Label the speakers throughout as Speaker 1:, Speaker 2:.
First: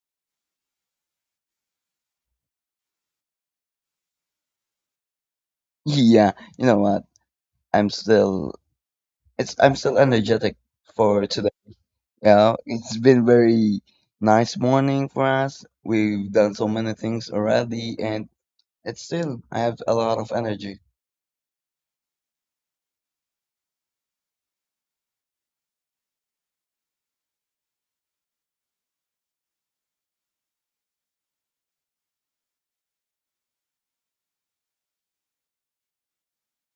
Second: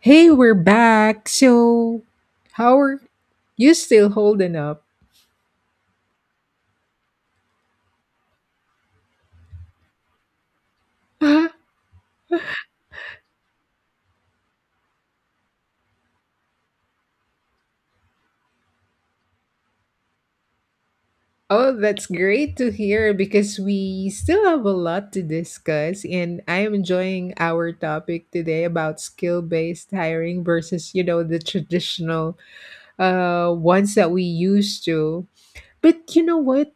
Speaker 1: Hey, we're back. So, how are you still holding up?
Speaker 2: Yeah, you know what? I'm still I'm still energetic for
Speaker 1: Oh,
Speaker 2: today. You know, it's been very nice morning for us. We've done so many things already, and it's still I have a lot of energy.
Speaker 1: that's great to hear because we still have a lot to discuss and I am enjoying our topic today about skill-based hiring versus, the traditional ones that we used to. But you know what?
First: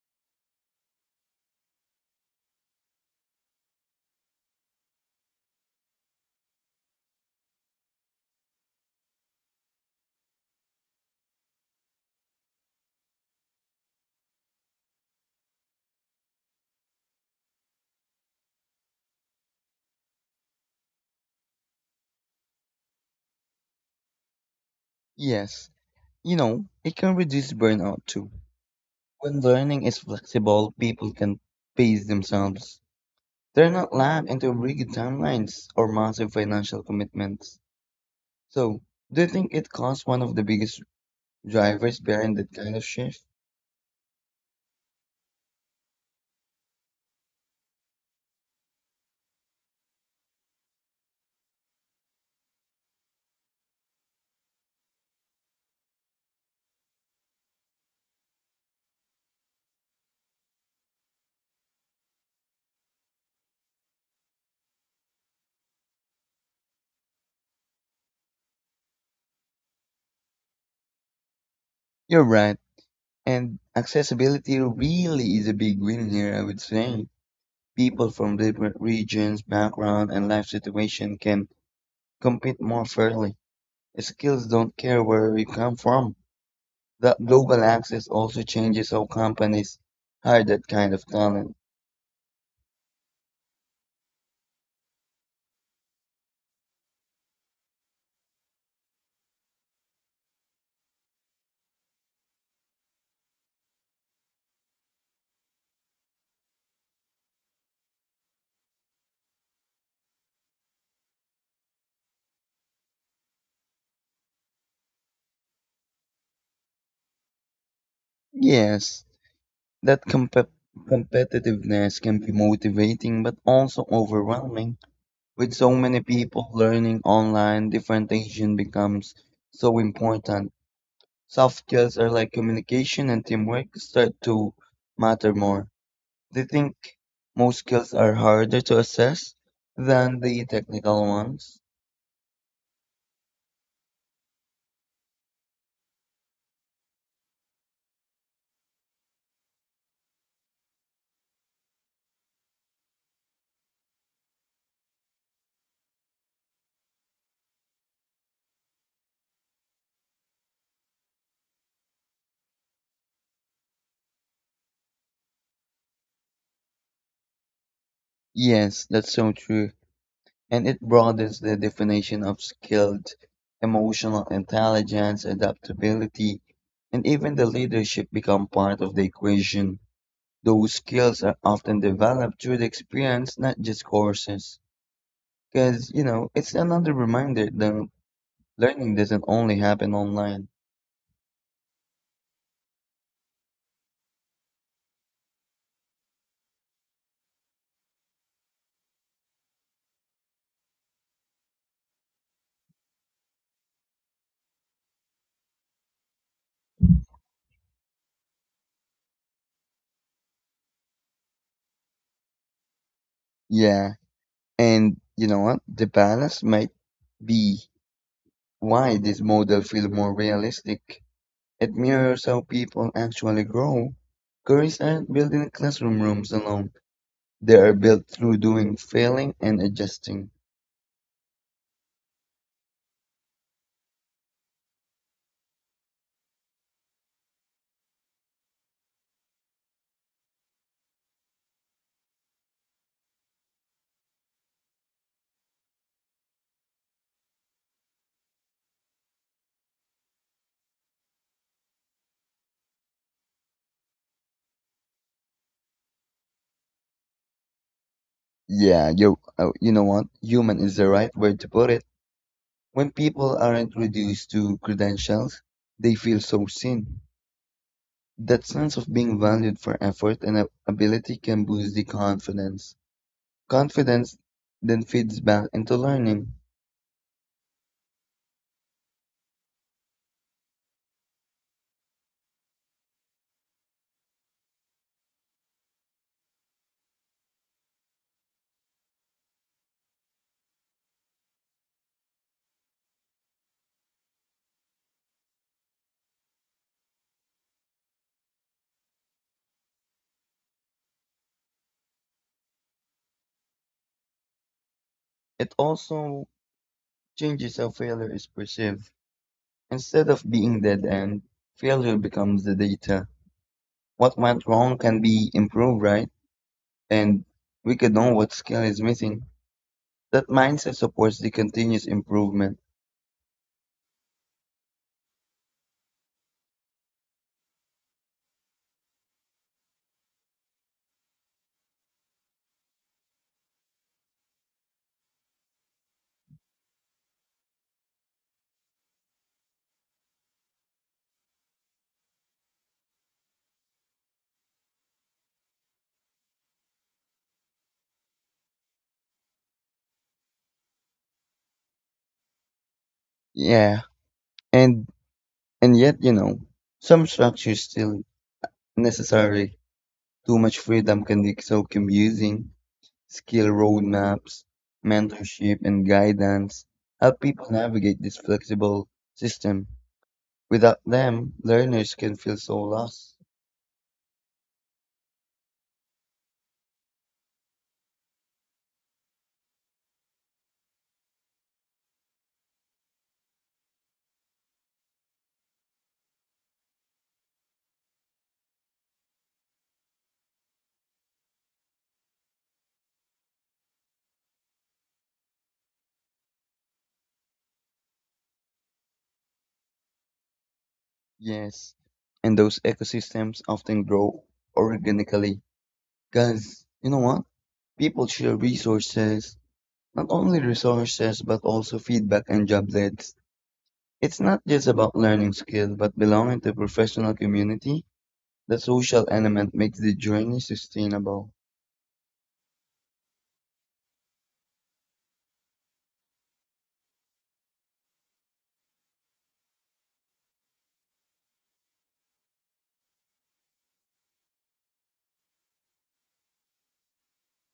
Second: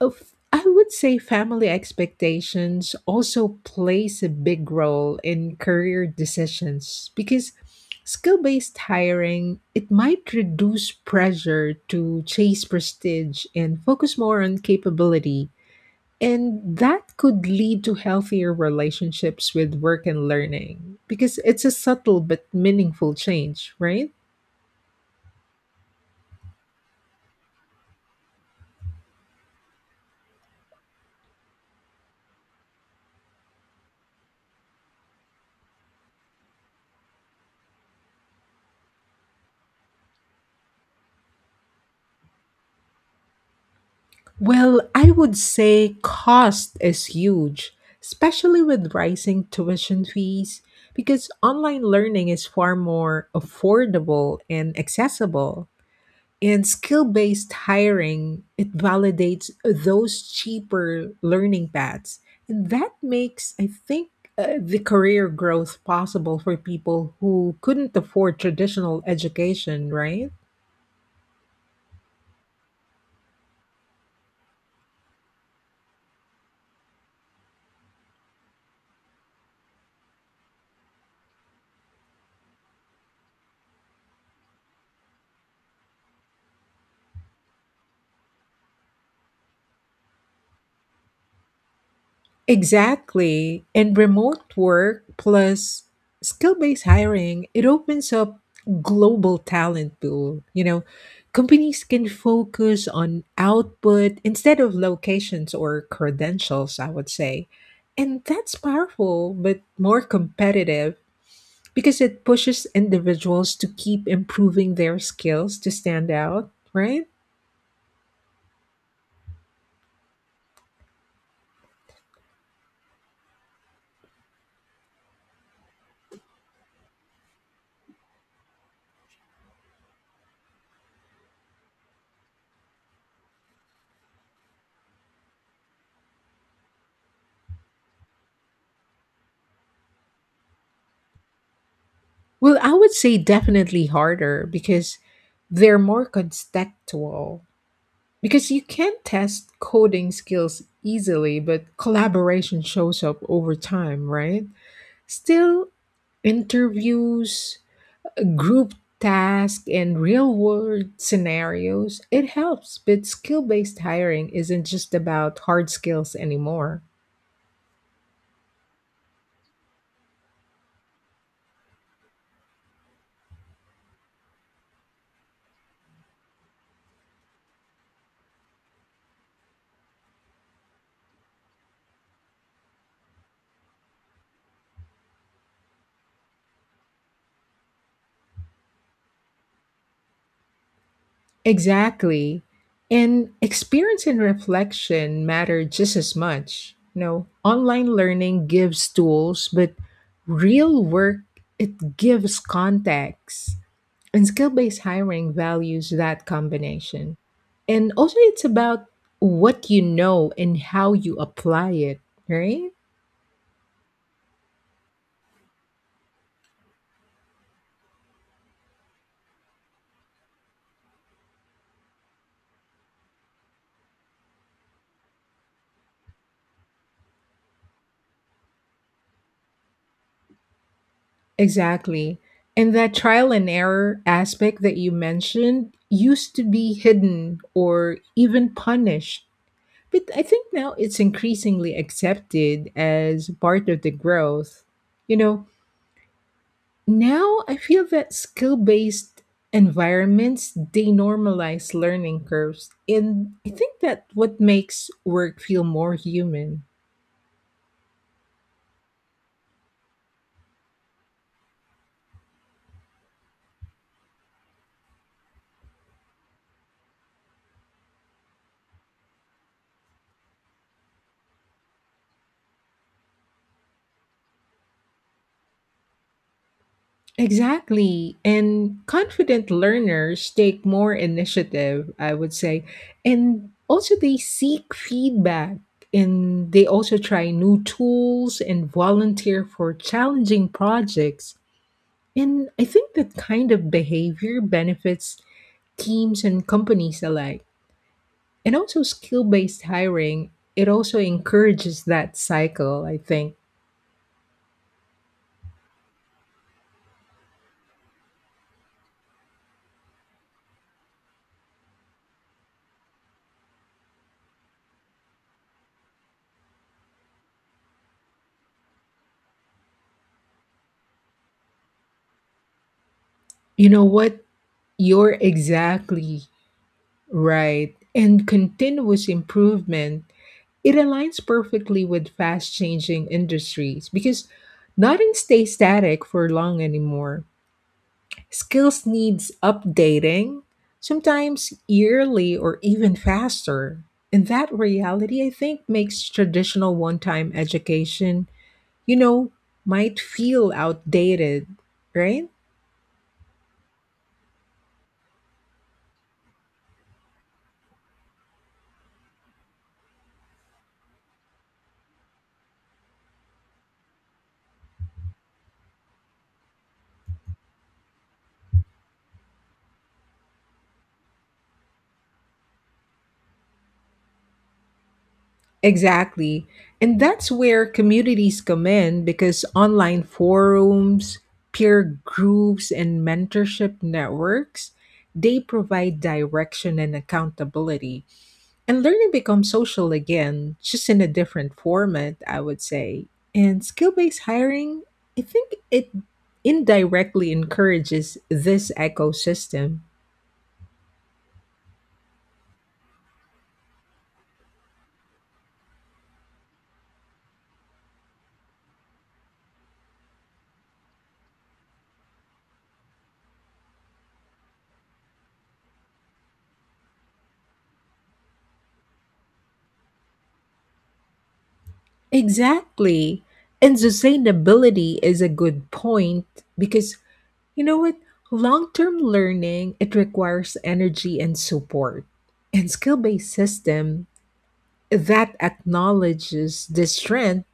Speaker 1: I would say family expectations also plays a big role in career decisions because skill-based hiring it might reduce pressure to chase prestige and focus more on capability, and that could lead to healthier relationships with work and learning because it's a subtle but meaningful change, right?
Speaker 2: Yes, you know, it can reduce burnout too. When learning is flexible, people can pace themselves. They're not locked into rigid timelines or massive financial commitments. So, do you think it caused one of the biggest drivers behind that kind of shift?
Speaker 1: Well, I would say cost is huge, especially with rising tuition fees, because online learning is far more affordable and accessible. And skill-based hiring, it validates those cheaper learning paths. And that makes, I think, the career growth possible for people who couldn't afford traditional education, right?
Speaker 2: You're right. And accessibility really is a big win here, I would say. People from different regions, background, and life situation can compete more fairly. Skills don't care where you come from. That global access also changes how companies hire that kind of talent.
Speaker 1: Exactly. And remote work plus skill based hiring, it opens up global talent pool. You know, companies can focus on output instead of locations or credentials, I would say. And that's powerful, but more competitive because it pushes individuals to keep improving their skills to stand out, right?
Speaker 2: Yes, that compe- competitiveness can be motivating but also overwhelming. With so many people learning online, differentiation becomes so important, soft skills are like communication and teamwork start to matter more. They think most skills are harder to assess than the technical ones.
Speaker 1: Well, I would say definitely harder because they're more contextual. Because you can test coding skills easily, but collaboration shows up over time, right? Still, interviews, group tasks, and real world scenarios, it helps. But skill based hiring isn't just about hard skills anymore.
Speaker 2: Yes, that's so true. And it broadens the definition of skilled, emotional intelligence, adaptability, and even the leadership become part of the equation. Those skills are often developed through the experience, not just courses. Because, you know, it's another reminder that learning doesn't only happen online.
Speaker 1: Exactly. And experience and reflection matter just as much. You know, online learning gives tools, but real work it gives context. And skill-based hiring values that combination. And also it's about what you know and how you apply it, right?
Speaker 2: Yeah, and you know what? The balance might be why this model feels more realistic. It mirrors how people actually grow. Careers aren't built in classroom rooms alone. They are built through doing, failing, and adjusting.
Speaker 1: Exactly. And that trial and error aspect that you mentioned used to be hidden or even punished. But I think now it's increasingly accepted as part of the growth. You know, now I feel that skill based environments denormalize learning curves. And I think that what makes work feel more human.
Speaker 2: Yeah, you know what? Human is the right word to put it. When people aren't reduced to credentials, they feel so seen. That sense of being valued for effort and ability can boost the confidence. Confidence then feeds back into learning.
Speaker 1: Exactly. And confident learners take more initiative, I would say. And also, they seek feedback and they also try new tools and volunteer for challenging projects. And I think that kind of behavior benefits teams and companies alike. And also, skill based hiring, it also encourages that cycle, I think.
Speaker 2: It also changes how failure is perceived. Instead of being dead end, failure becomes the data. What went wrong can be improved, right? And we can know what skill is missing. That mindset supports the continuous improvement.
Speaker 1: You know what? You're exactly right. And continuous improvement, it aligns perfectly with fast changing industries because nothing stays static for long anymore. Skills needs updating, sometimes yearly or even faster. And that reality, I think, makes traditional one time education, you know, might feel outdated, right?
Speaker 2: Yeah. And and yet, you know, some structure is still necessary. Too much freedom can be so confusing. Skill roadmaps, mentorship, and guidance help people navigate this flexible system. Without them, learners can feel so lost.
Speaker 1: Exactly. And that's where communities come in because online forums, peer groups, and mentorship networks, they provide direction and accountability. And learning becomes social again, just in a different format, I would say. And skill-based hiring, I think it indirectly encourages this ecosystem.
Speaker 2: Yes, and those ecosystems often grow organically. Because, you know what? People share resources, not only resources, but also feedback and job leads. It's not just about learning skills, but belonging to a professional community. The social element makes the journey sustainable.
Speaker 1: Exactly. And sustainability is a good point because you know what? Long-term learning, it requires energy and support. And skill-based system that acknowledges the strength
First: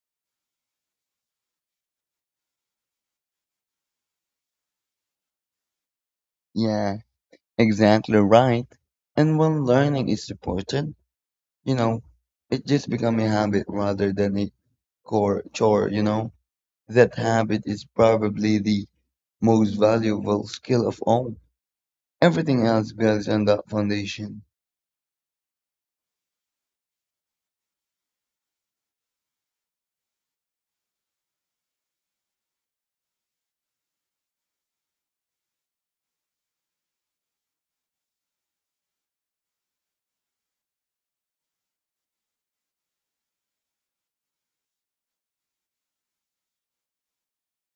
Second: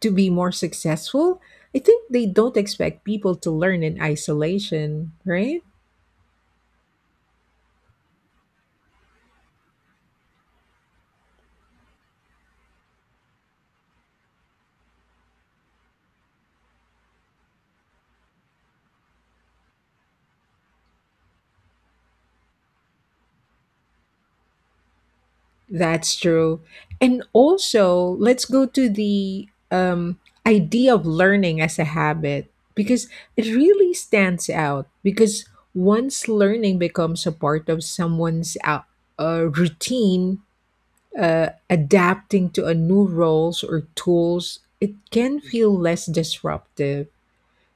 Speaker 1: to be more successful, I think they don't expect people to learn in isolation, right?
Speaker 2: Yeah, exactly right. And when learning is supported, you know, it just becomes a habit rather than a core chore, you know. That habit is probably the most valuable skill of all. Everything else builds on that foundation.
Speaker 1: That's true. And also, let's go to the idea of learning as a habit because it really stands out. Because once learning becomes a part of someone's routine, adapting to a new roles or tools, it can feel less disruptive.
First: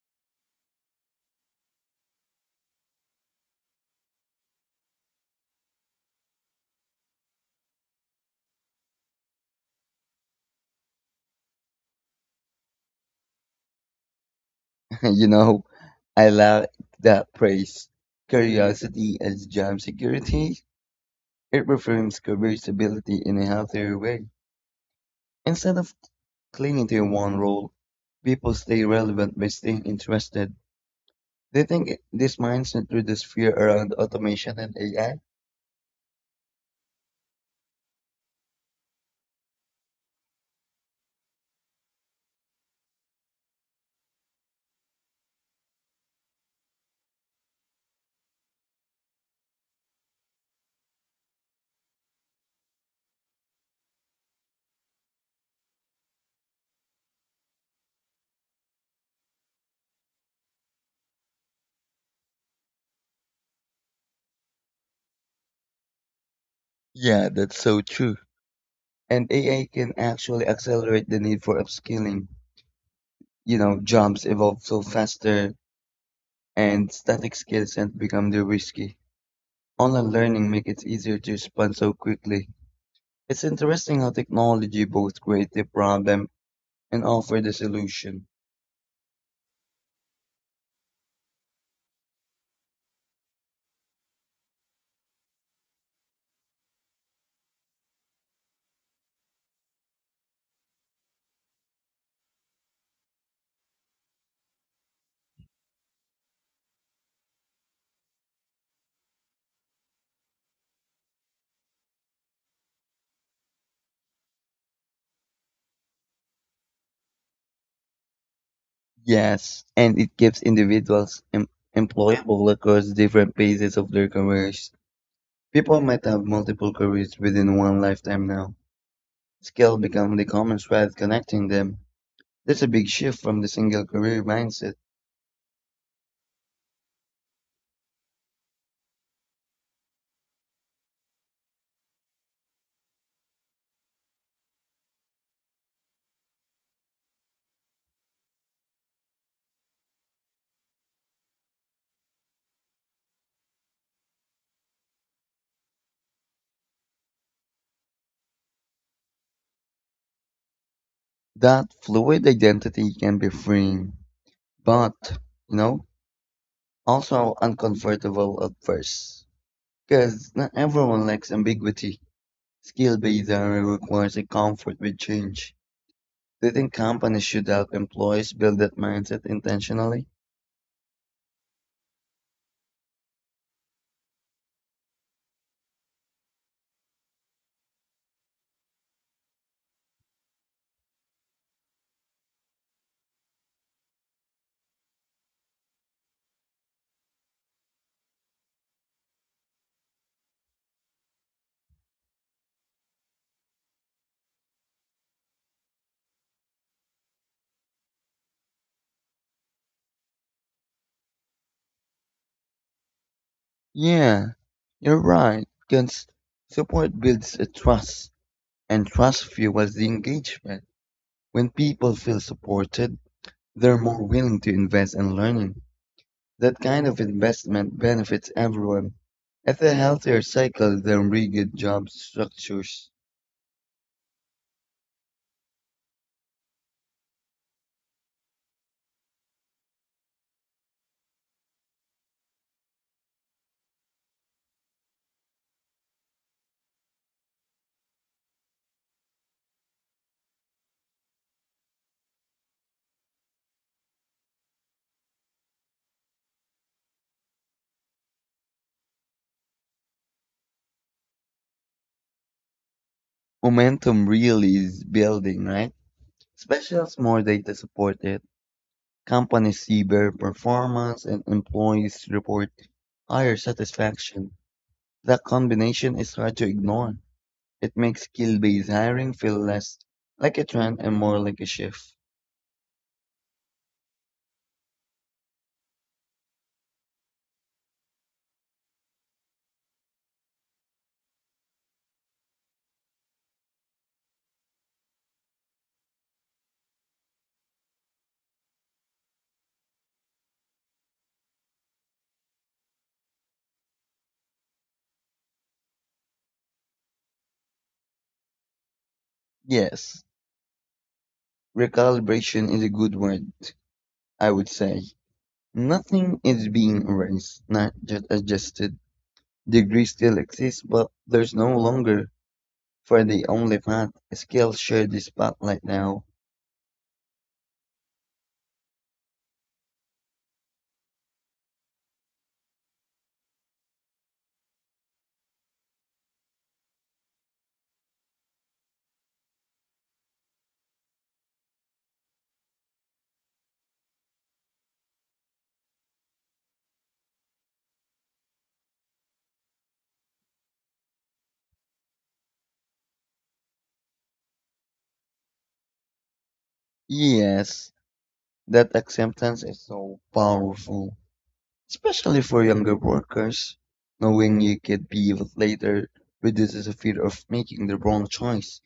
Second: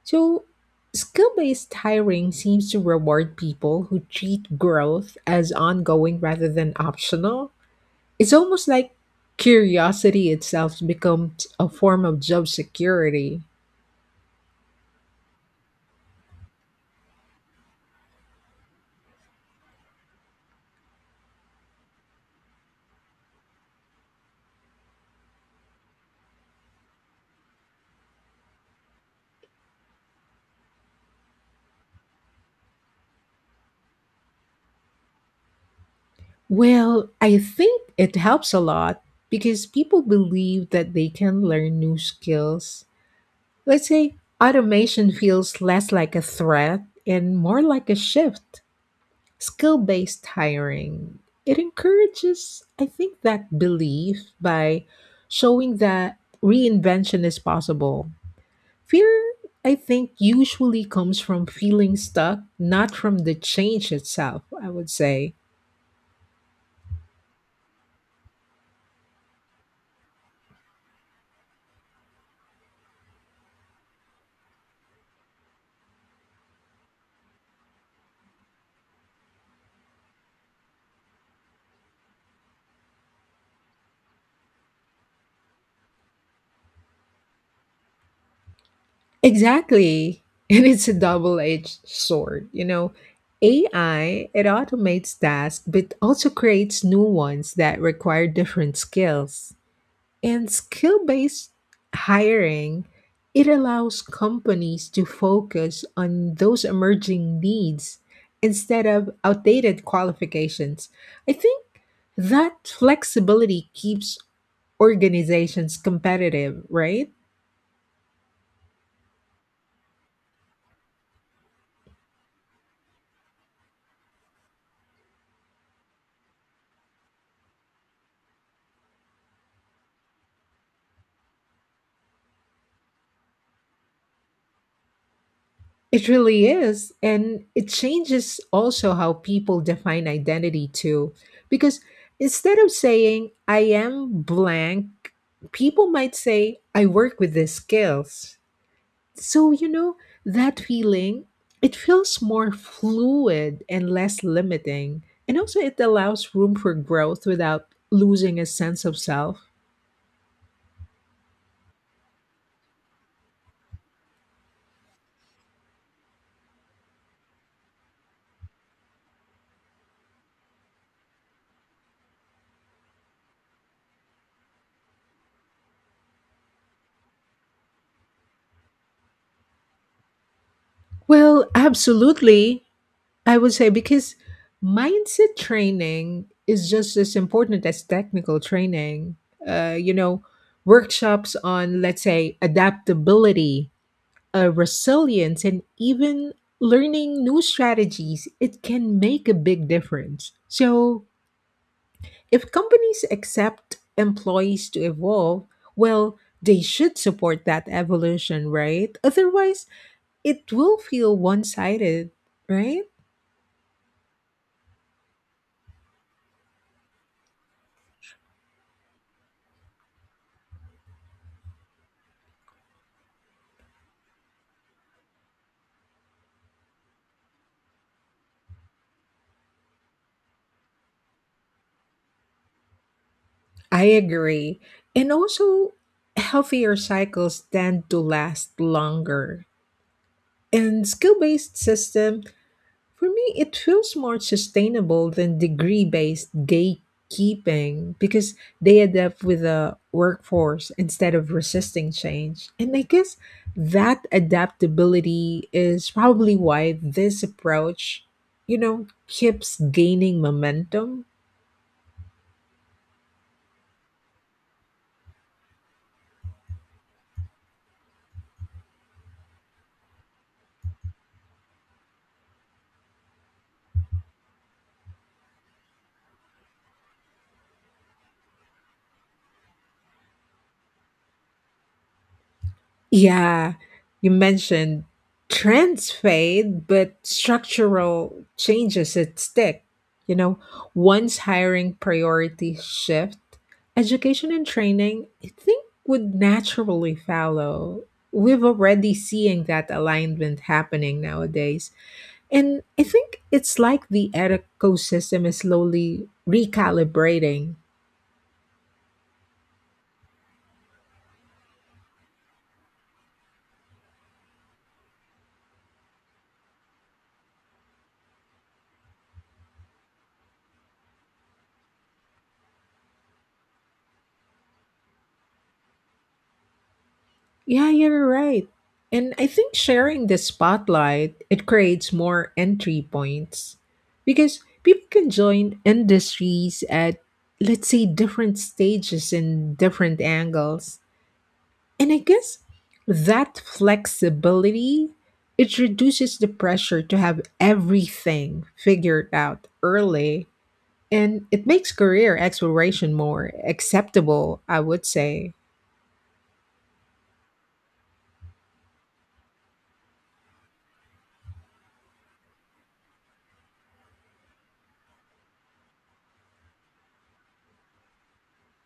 Speaker 1: So, skill based hiring seems to reward people who treat growth as ongoing rather than optional. It's almost like curiosity itself becomes a form of job security.
Speaker 2: You know, I like that phrase. Curiosity as job security. It reframes career stability in a healthier way. Instead of clinging to one role. People stay relevant by staying interested. Do you think this mindset reduces fear around automation and AI?
Speaker 1: Well, I think it helps a lot because people believe that they can learn new skills. Let's say automation feels less like a threat and more like a shift. Skill based hiring. It encourages, I think, that belief by showing that reinvention is possible. Fear, I think, usually comes from feeling stuck, not from the change itself, I would say.
Speaker 2: Yeah, that's so true. And AI can actually accelerate the need for upskilling. You know, jobs evolve so faster and static skills tend to become too risky. Online learning makes it easier to respond so quickly. It's interesting how technology both creates the problem and offer the solution.
Speaker 1: Exactly. And it's a double edged sword. You know, AI, it automates tasks, but also creates new ones that require different skills. And skill based hiring, it allows companies to focus on those emerging needs instead of outdated qualifications. I think that flexibility keeps organizations competitive, right?
Speaker 2: Yes, and it gives individuals employable across different phases of their careers. People might have multiple careers within one lifetime now. Skill become the common thread connecting them. There's a big shift from the single career mindset.
Speaker 1: It really is. And it changes also how people define identity, too. Because instead of saying, I am blank, people might say, I work with these skills. So, you know, that feeling, it feels more fluid and less limiting. And also, it allows room for growth without losing a sense of self.
Speaker 2: That fluid identity can be freeing, but, you know, also uncomfortable at first. Because not everyone likes ambiguity. Skill-based area requires a comfort with change. Do you think companies should help employees build that mindset intentionally?
Speaker 1: Well, absolutely. I would say because mindset training is just as important as technical training. You know, workshops on, let's say, adaptability, resilience and even learning new strategies, it can make a big difference. So, if companies accept employees to evolve, well, they should support that evolution, right? Otherwise, it will feel one sided, right?
Speaker 2: Yeah, you're right, because support builds a trust, and trust fuels the engagement. When people feel supported, they're more willing to invest in learning. That kind of investment benefits everyone. It's a healthier cycle than rigid job structures.
Speaker 1: I agree. And also, healthier cycles tend to last longer. And skill based systems for me, it feels more sustainable than degree based gatekeeping because they adapt with the workforce instead of resisting change. And I guess that adaptability is probably why this approach, you know, keeps gaining momentum.
Speaker 2: Momentum really is building, right? Especially as more data support it. Companies see better performance and employees report higher satisfaction. That combination is hard to ignore. It makes skill-based hiring feel less like a trend and more like a shift.
Speaker 1: Yeah, you mentioned trends fade, but structural changes at stick. You know, once hiring priorities shift, education and training, I think, would naturally follow. We've already seeing that alignment happening nowadays. And I think it's like the ecosystem is slowly recalibrating.
Speaker 2: Yes, recalibration is a good word, I would say. Nothing is being erased, not just adjusted. Degrees still exist, but there's no longer for the only path. Skills share the spotlight now.
Speaker 1: Yeah, you're right. And I think sharing the spotlight, it creates more entry points because people can join industries at let's say different stages and different angles. And I guess that flexibility it reduces the pressure to have everything figured out early, and it makes career exploration more acceptable, I would say.
Speaker 2: Yes, that acceptance is so powerful, especially for younger workers. Knowing you could be with later reduces the fear of making the wrong choice.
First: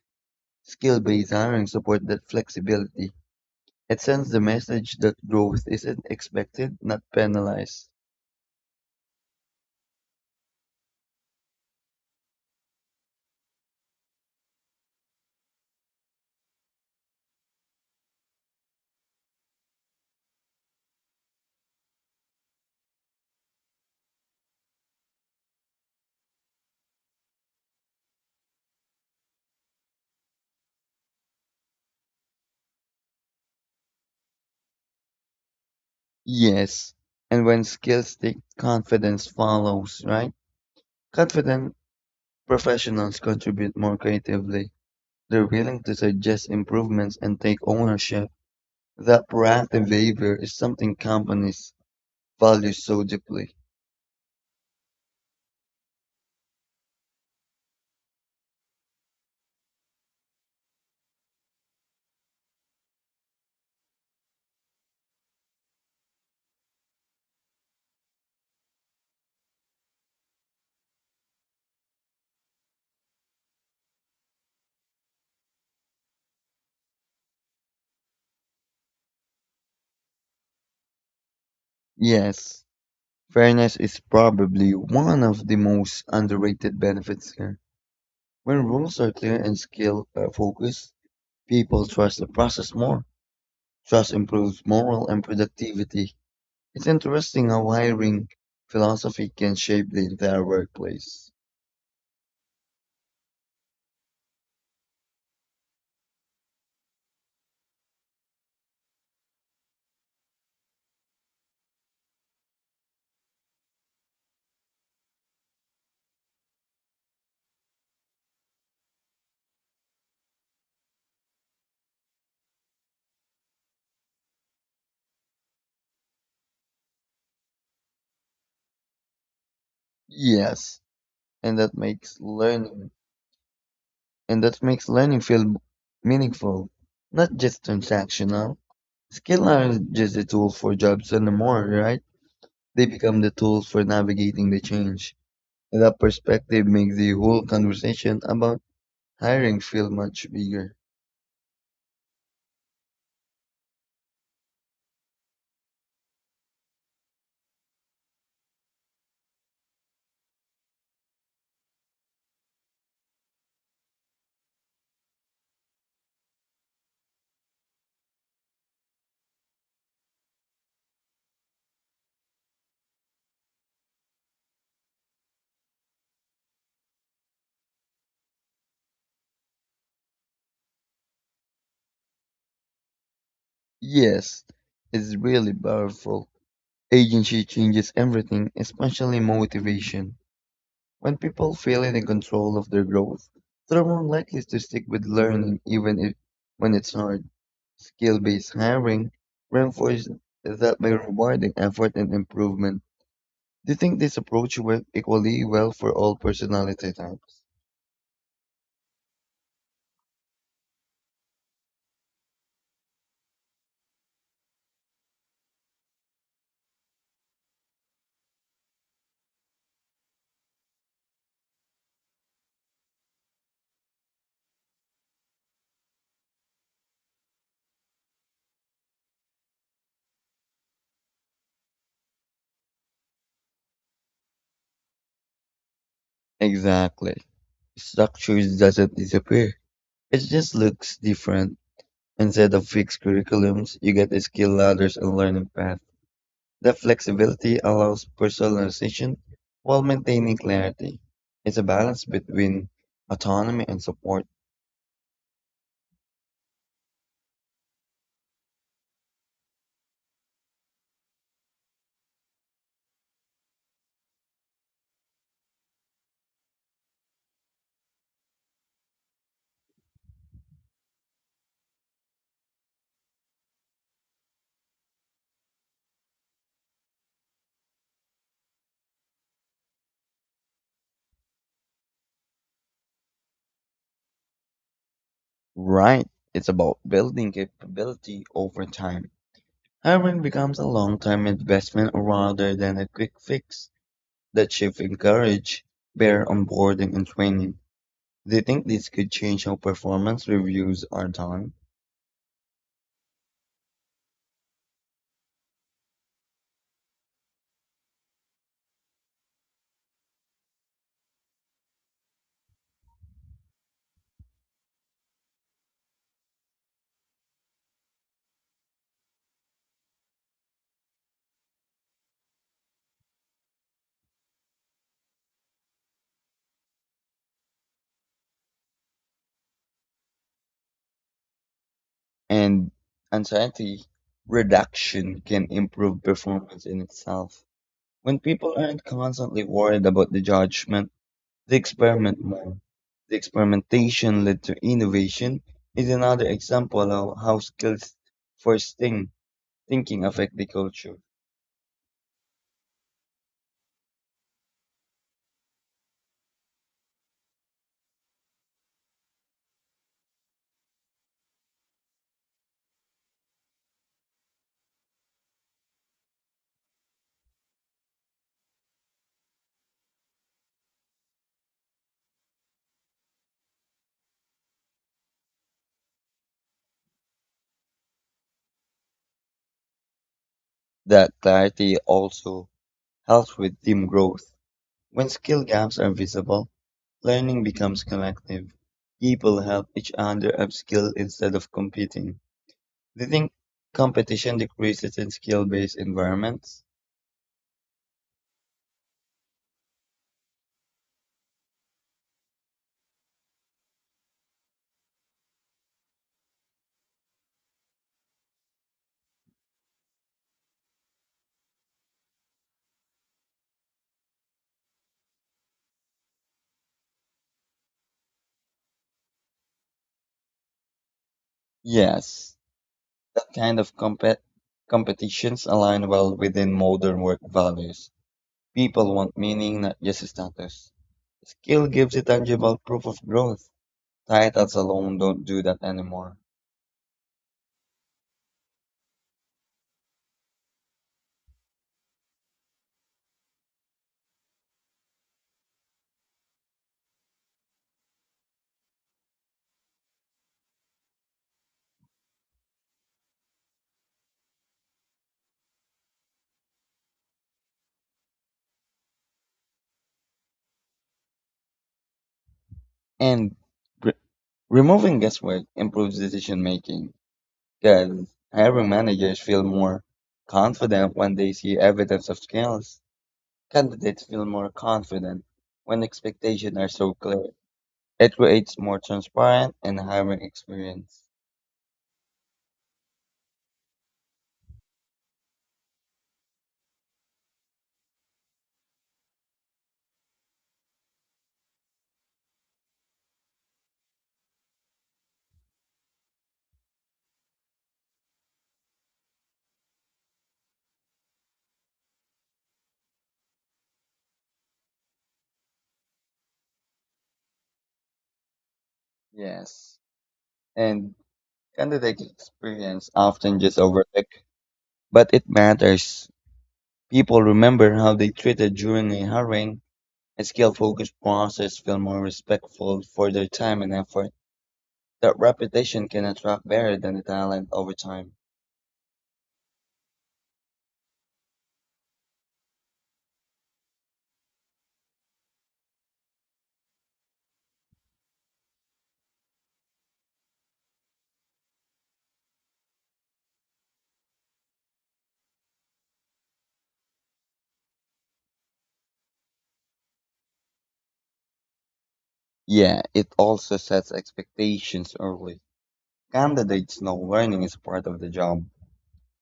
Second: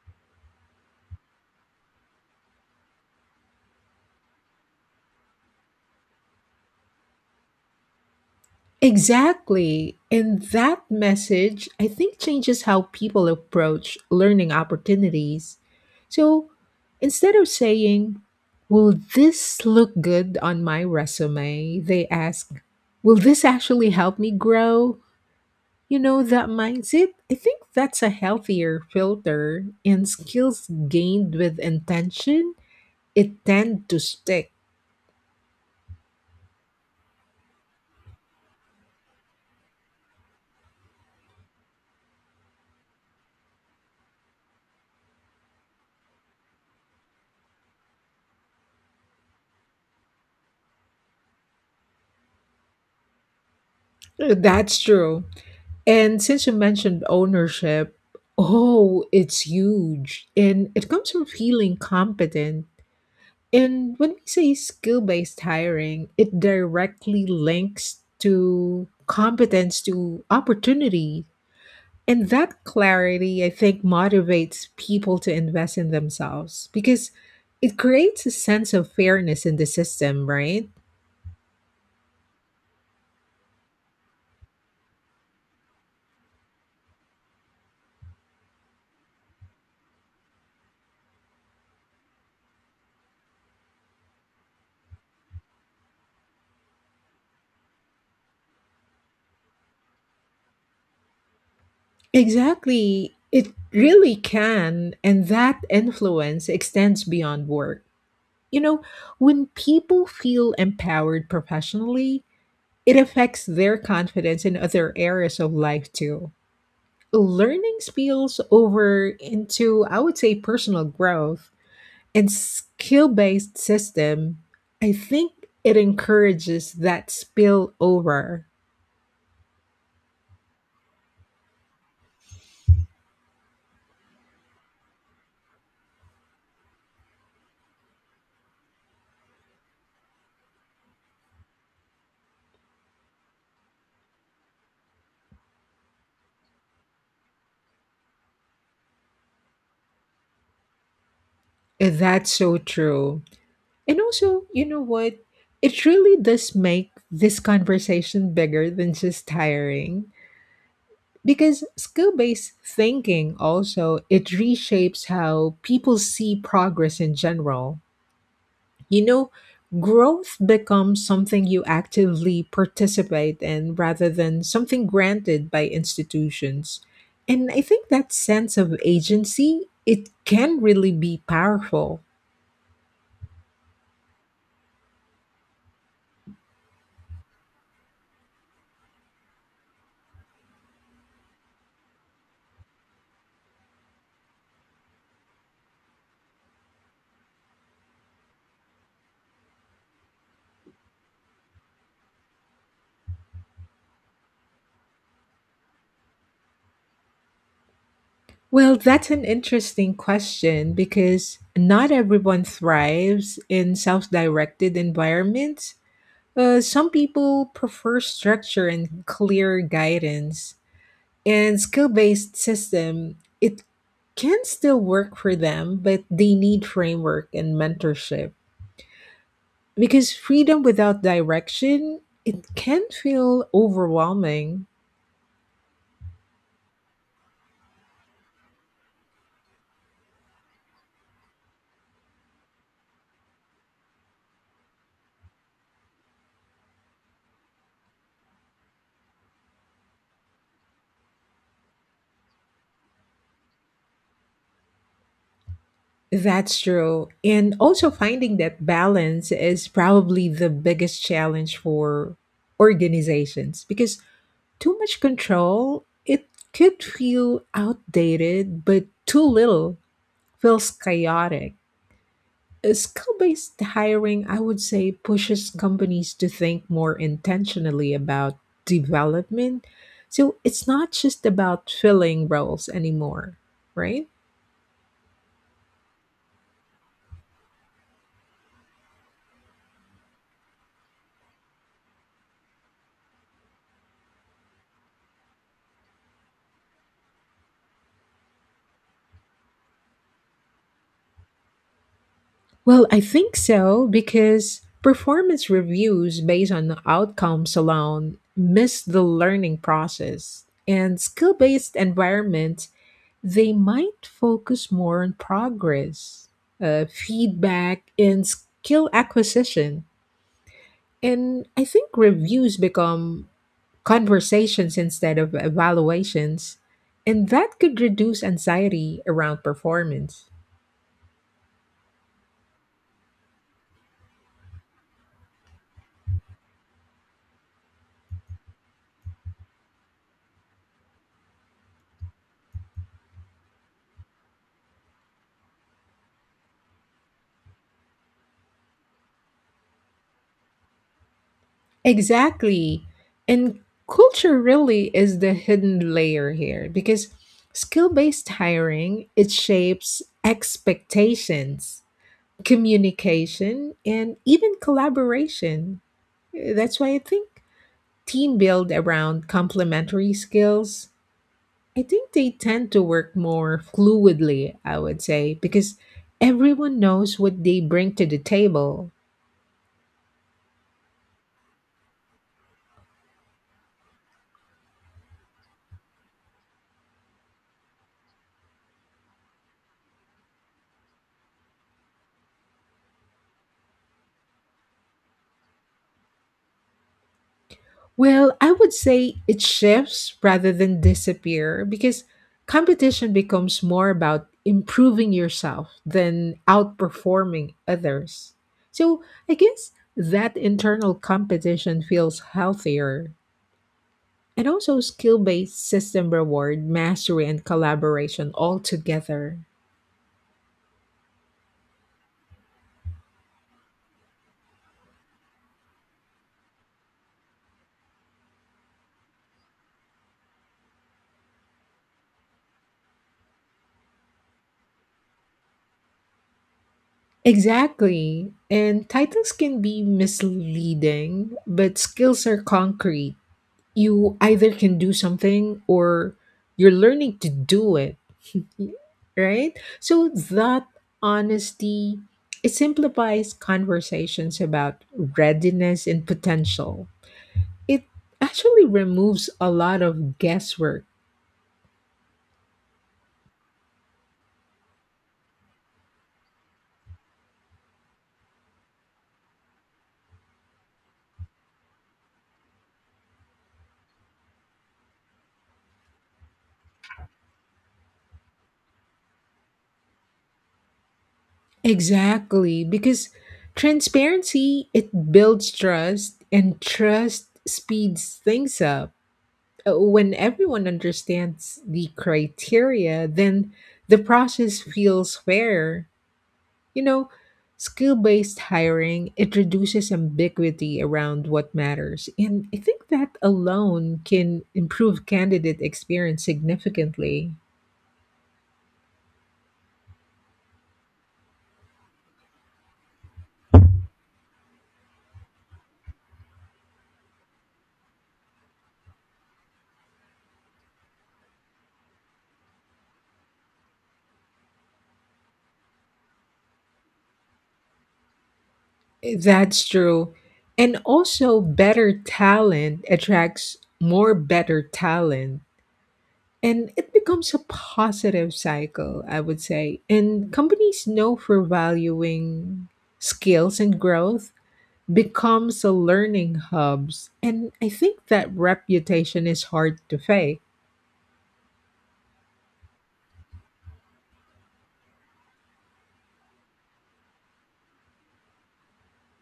Speaker 2: Skill-based hiring supports that flexibility. It sends the message that growth isn't expected, not penalized.
Speaker 1: Exactly. And that message, I think, changes how people approach learning opportunities. So instead of saying, will this look good on my resume? They ask, will this actually help me grow? You know, that mindset, I think that's a healthier filter, and skills gained with intention, it tend to stick.
Speaker 2: Yes, and when skills stick, confidence follows, right? Confident professionals contribute more creatively. They're willing to suggest improvements and take ownership. That proactive behavior is something companies value so deeply.
Speaker 1: That's true. And since you mentioned ownership, oh, it's huge. And it comes from feeling competent. And when we say skill based hiring, it directly links to competence to opportunity. And that clarity, I think, motivates people to invest in themselves because it creates a sense of fairness in the system, right?
Speaker 2: Yes, fairness is probably one of the most underrated benefits here. When rules are clear and skill are focused, people trust the process more. Trust improves morale and productivity. It's interesting how hiring philosophy can shape the entire workplace.
Speaker 1: Exactly. It really can. And that influence extends beyond work. You know, when people feel empowered professionally, it affects their confidence in other areas of life too. Learning spills over into, I would say, personal growth and skill based system. I think it encourages that spill over.
Speaker 2: Yes, and that makes learning and that makes learning feel meaningful, not just transactional. Skill aren't just a tool for jobs anymore, right? They become the tools for navigating the change. And that perspective makes the whole conversation about hiring feel much bigger.
Speaker 1: And that's so true. And also, you know what? It really does make this conversation bigger than just tiring because skill-based thinking also it reshapes how people see progress in general. You know, growth becomes something you actively participate in rather than something granted by institutions, and I think that sense of agency it can really be powerful.
Speaker 2: Yes, it's really powerful. Agency changes everything, especially motivation. When people feel in control of their growth, they're more likely to stick with learning even if when it's hard. Skill-based hiring reinforces that by rewarding effort and improvement. Do you think this approach works equally well for all personality types?
Speaker 1: Well, that's an interesting question because not everyone thrives in self directed environments. Some people prefer structure and clear guidance. And skill-based system, it can still work for them, but they need framework and mentorship. Because freedom without direction, it can feel overwhelming.
Speaker 2: Exactly. Structure doesn't disappear. It just looks different. Instead of fixed curriculums, you get skill ladders and learning paths. The flexibility allows personalization while maintaining clarity. It's a balance between autonomy and support.
Speaker 1: That's true. And also finding that balance is probably the biggest challenge for organizations because too much control, it could feel outdated, but too little feels chaotic. Skill based hiring, I would say, pushes companies to think more intentionally about development. So it's not just about filling roles anymore, right?
Speaker 2: Right. It's about building capability over time. Hiring becomes a long-term investment rather than a quick fix. The chief encouraged better onboarding and training. Do you think this could change how performance reviews are done?
Speaker 1: Well, I think so because performance reviews based on outcomes alone miss the learning process. And skill based environments, they might focus more on progress, feedback, and skill acquisition. And I think reviews become conversations instead of evaluations. And that could reduce anxiety around performance.
Speaker 2: And anxiety reduction can improve performance in itself. When people aren't constantly worried about the judgment, they experiment more. The experimentation led to innovation is another example of how skills for think, thinking affect the culture.
Speaker 1: Exactly. And culture really is the hidden layer here because skill-based hiring, it shapes expectations, communication, and even collaboration. That's why I think team build around complementary skills, I think they tend to work more fluidly, I would say, because everyone knows what they bring to the table.
Speaker 2: That clarity also helps with team growth. When skill gaps are visible, learning becomes collective. People help each other upskill instead of competing. Do you think competition decreases in skill-based environments?
Speaker 1: Well, I would say it shifts rather than disappear because competition becomes more about improving yourself than outperforming others. So I guess that internal competition feels healthier, and also skill based system reward, mastery, and collaboration all together.
Speaker 2: Yes, that kind of competitions align well within modern work values. People want meaning, not just status. Skill gives a tangible proof of growth. Titles alone don't do that anymore.
Speaker 1: Exactly. And titles can be misleading, but skills are concrete. You either can do something or you're learning to do it. Right, so that honesty it simplifies conversations about readiness and potential. It actually removes a lot of guesswork.
Speaker 2: And re- removing guesswork improves decision making. Then hiring managers feel more confident when they see evidence of skills. Candidates feel more confident when expectations are so clear. It creates more transparent and hiring experience.
Speaker 1: Exactly, because transparency it builds trust and trust speeds things up. When everyone understands the criteria, then the process feels fair. You know, skill-based hiring, it reduces ambiguity around what matters. And I think that alone can improve candidate experience significantly.
Speaker 2: Yes. And candidate experience often just overlooked, but it matters. People remember how they treated during a hiring. A skill-focused process feel more respectful for their time and effort. That reputation can attract better than the talent over time.
Speaker 1: That's true. And also better talent attracts more better talent. And it becomes a positive cycle, I would say. And companies know for valuing skills and growth becomes a learning hubs. And I think that reputation is hard to fake.
Speaker 2: Yeah, it also sets expectations early. Candidates know learning is part of the job.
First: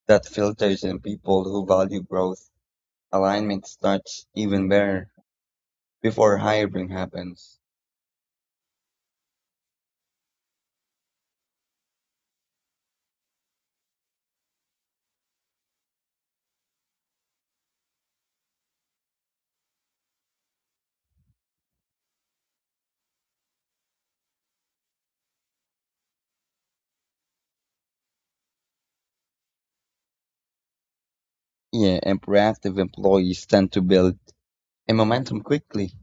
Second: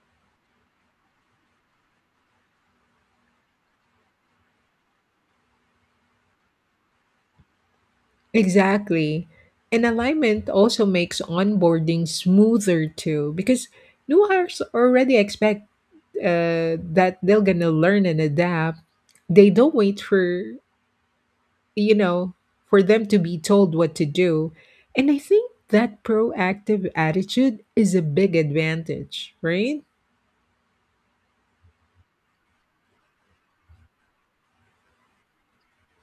Speaker 2: That filters in people who value growth. Alignment starts even better before hiring happens.
Speaker 1: Exactly. And alignment also makes onboarding smoother too, because new hires already expect that they're gonna learn and adapt. They don't wait for you know for them to be told what to do, and I think that proactive attitude is a big advantage, right?
Speaker 2: Yeah, and proactive employees tend to build a momentum quickly.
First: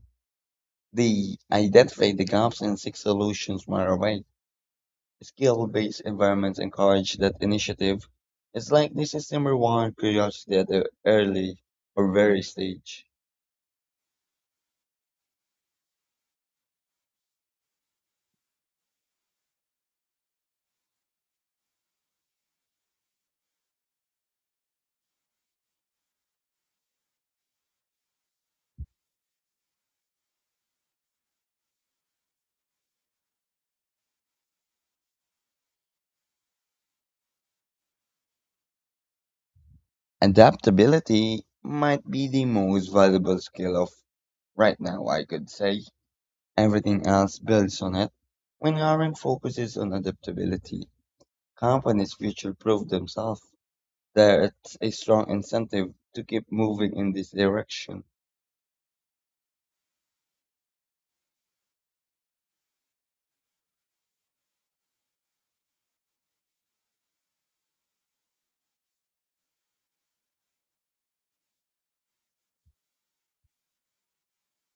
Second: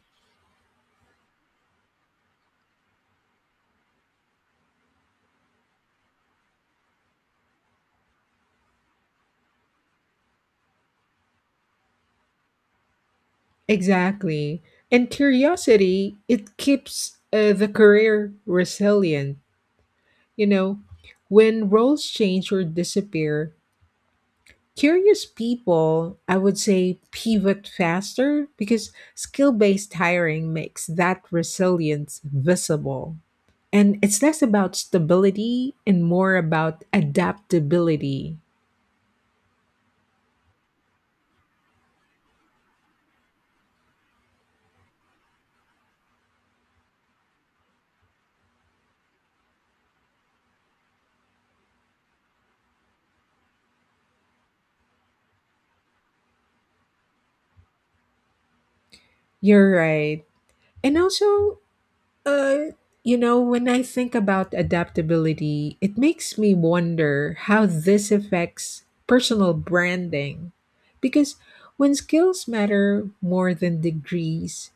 Speaker 2: They identify the gaps and seek solutions right away. Skill-based environments encourage that initiative. It's like the system reward curiosity at the early or very stage.
Speaker 1: Exactly, and curiosity it keeps the career resilient. You know, when roles change or disappear, curious people, I would say, pivot faster because skill based hiring makes that resilience visible. And it's less about stability and more about adaptability.
Speaker 2: Adaptability might be the most valuable skill of right now, I could say. Everything else builds on it. When hiring focuses on adaptability, companies future proof themselves. There's a strong incentive to keep moving in this direction.
Speaker 1: You're right. And also, uh, you know, when I think about adaptability, it makes me wonder how this affects personal branding. Because when skills matter more than degrees,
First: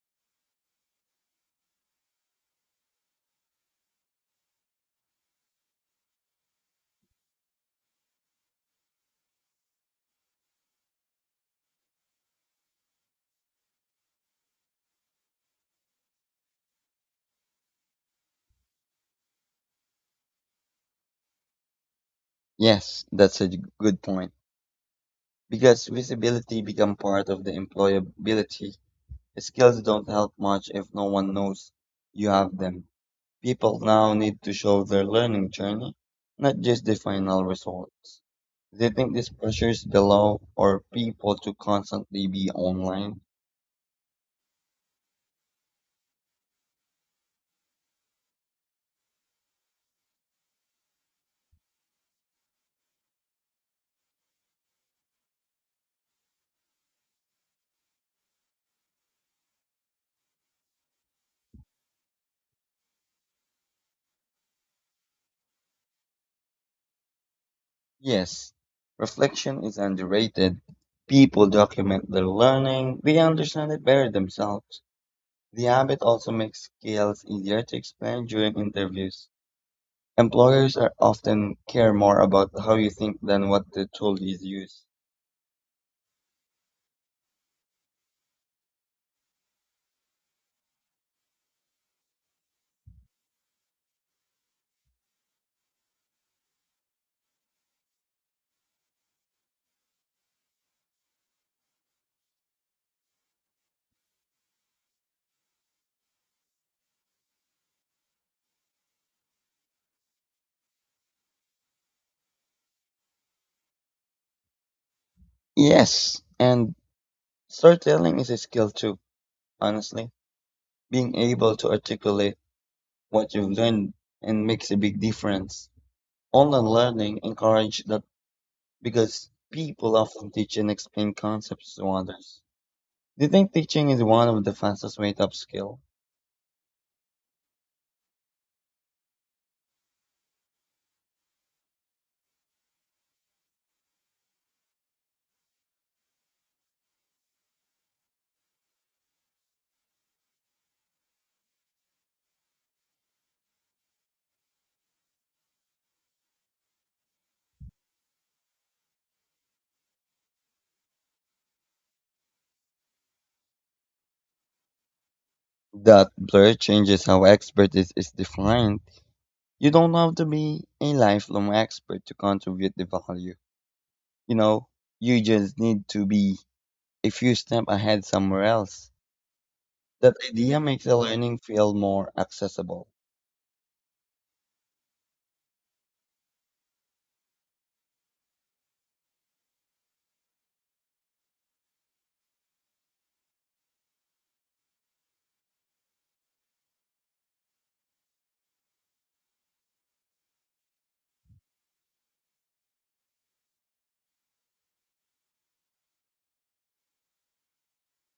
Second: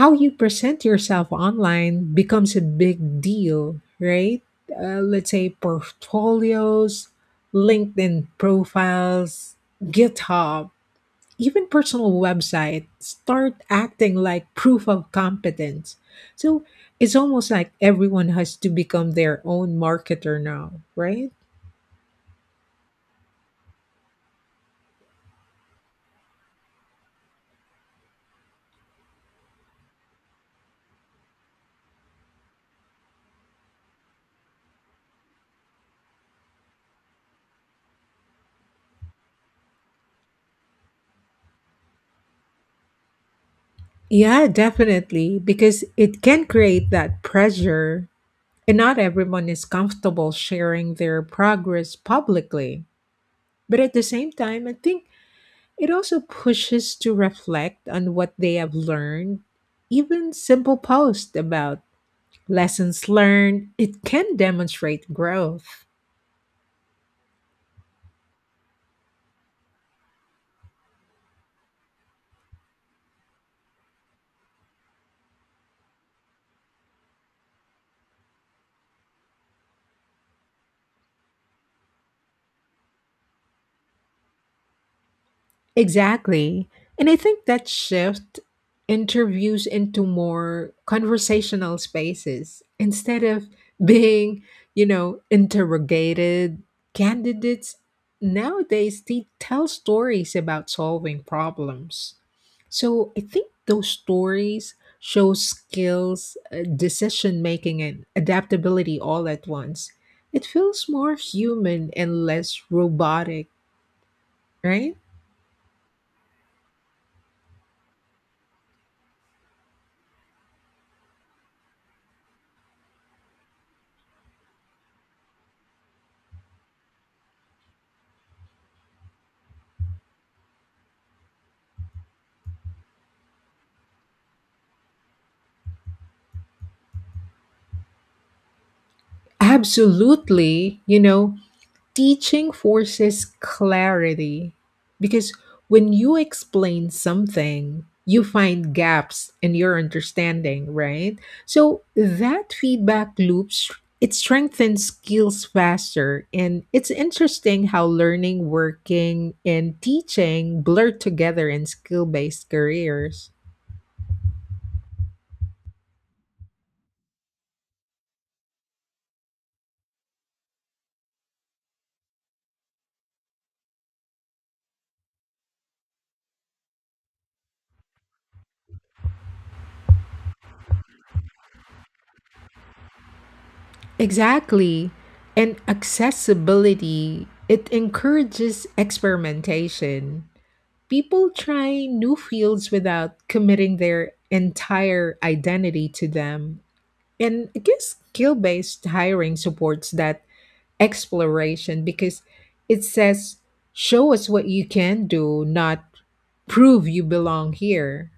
Speaker 1: how you present yourself online becomes a big deal, right? Let's say portfolios, LinkedIn profiles, GitHub, even personal websites start acting like proof of competence. So it's almost like everyone has to become their own marketer now, right?
Speaker 2: Yes, that's a good point. Because visibility become part of the employability. Skills don't help much if no one knows you have them. People now need to show their learning journey, not just the final results. Do you think this pressures below or people to constantly be online?
Speaker 1: Yeah, definitely, because it can create that pressure, and not everyone is comfortable sharing their progress publicly. But at the same time, I think it also pushes to reflect on what they have learned. Even simple posts about lessons learned, it can demonstrate growth.
Speaker 2: Yes, reflection is underrated. People document their learning, they understand it better themselves. The habit also makes skills easier to explain during interviews. Employers are often care more about how you think than what the tool is used.
Speaker 1: Exactly. And I think that shift interviews into more conversational spaces instead of being, you know, interrogated. Candidates nowadays they tell stories about solving problems. So I think those stories show skills, decision making, and adaptability all at once. It feels more human and less robotic, right?
Speaker 2: Yes, and storytelling is a skill too, honestly. Being able to articulate what you've learned and makes a big difference. Online learning encourages that because people often teach and explain concepts to others. Do you think teaching is one of the fastest way to upskill?
Speaker 1: Absolutely. You know, teaching forces clarity because when you explain something, you find gaps in your understanding, right? So that feedback loop it strengthens skills faster, and it's interesting how learning, working and teaching blur together in skill-based careers.
Speaker 2: That blur changes how expert is defined. You don't have to be a lifelong expert to contribute the value. You know, you just need to be a few steps ahead somewhere else. That idea makes the learning feel more accessible.
Speaker 1: Exactly. And accessibility, it encourages experimentation. People try new fields without committing their entire identity to them. And I guess skill based hiring supports that exploration because it says, show us what you can do, not prove you belong here.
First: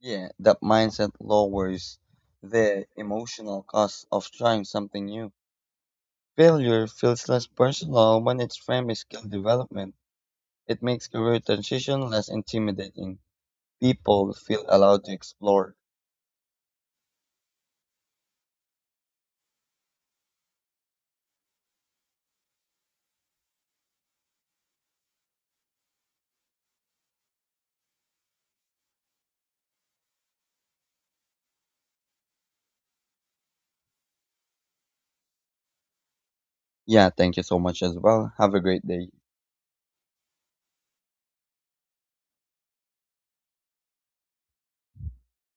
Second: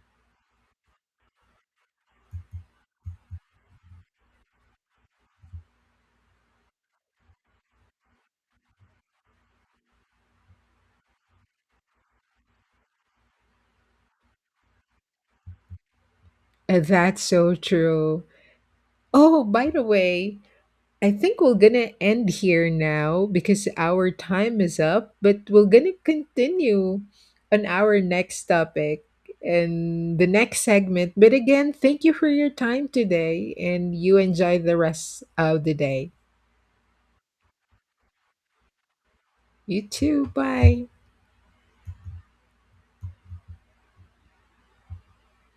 Speaker 2: Yeah, that mindset lowers the emotional cost of trying something new. Failure feels less personal when it's framed as skill development. It makes career transition less intimidating. People feel allowed to explore.
Speaker 1: And that's so true. Oh, by the way, I think we're gonna end here now because our time is up, but we're gonna continue on our next topic and the next segment. But again, thank you for your time today and you enjoy the rest of the day.
Speaker 2: Yeah, thank you so much as well. Have a great day.
Speaker 1: You too. Bye.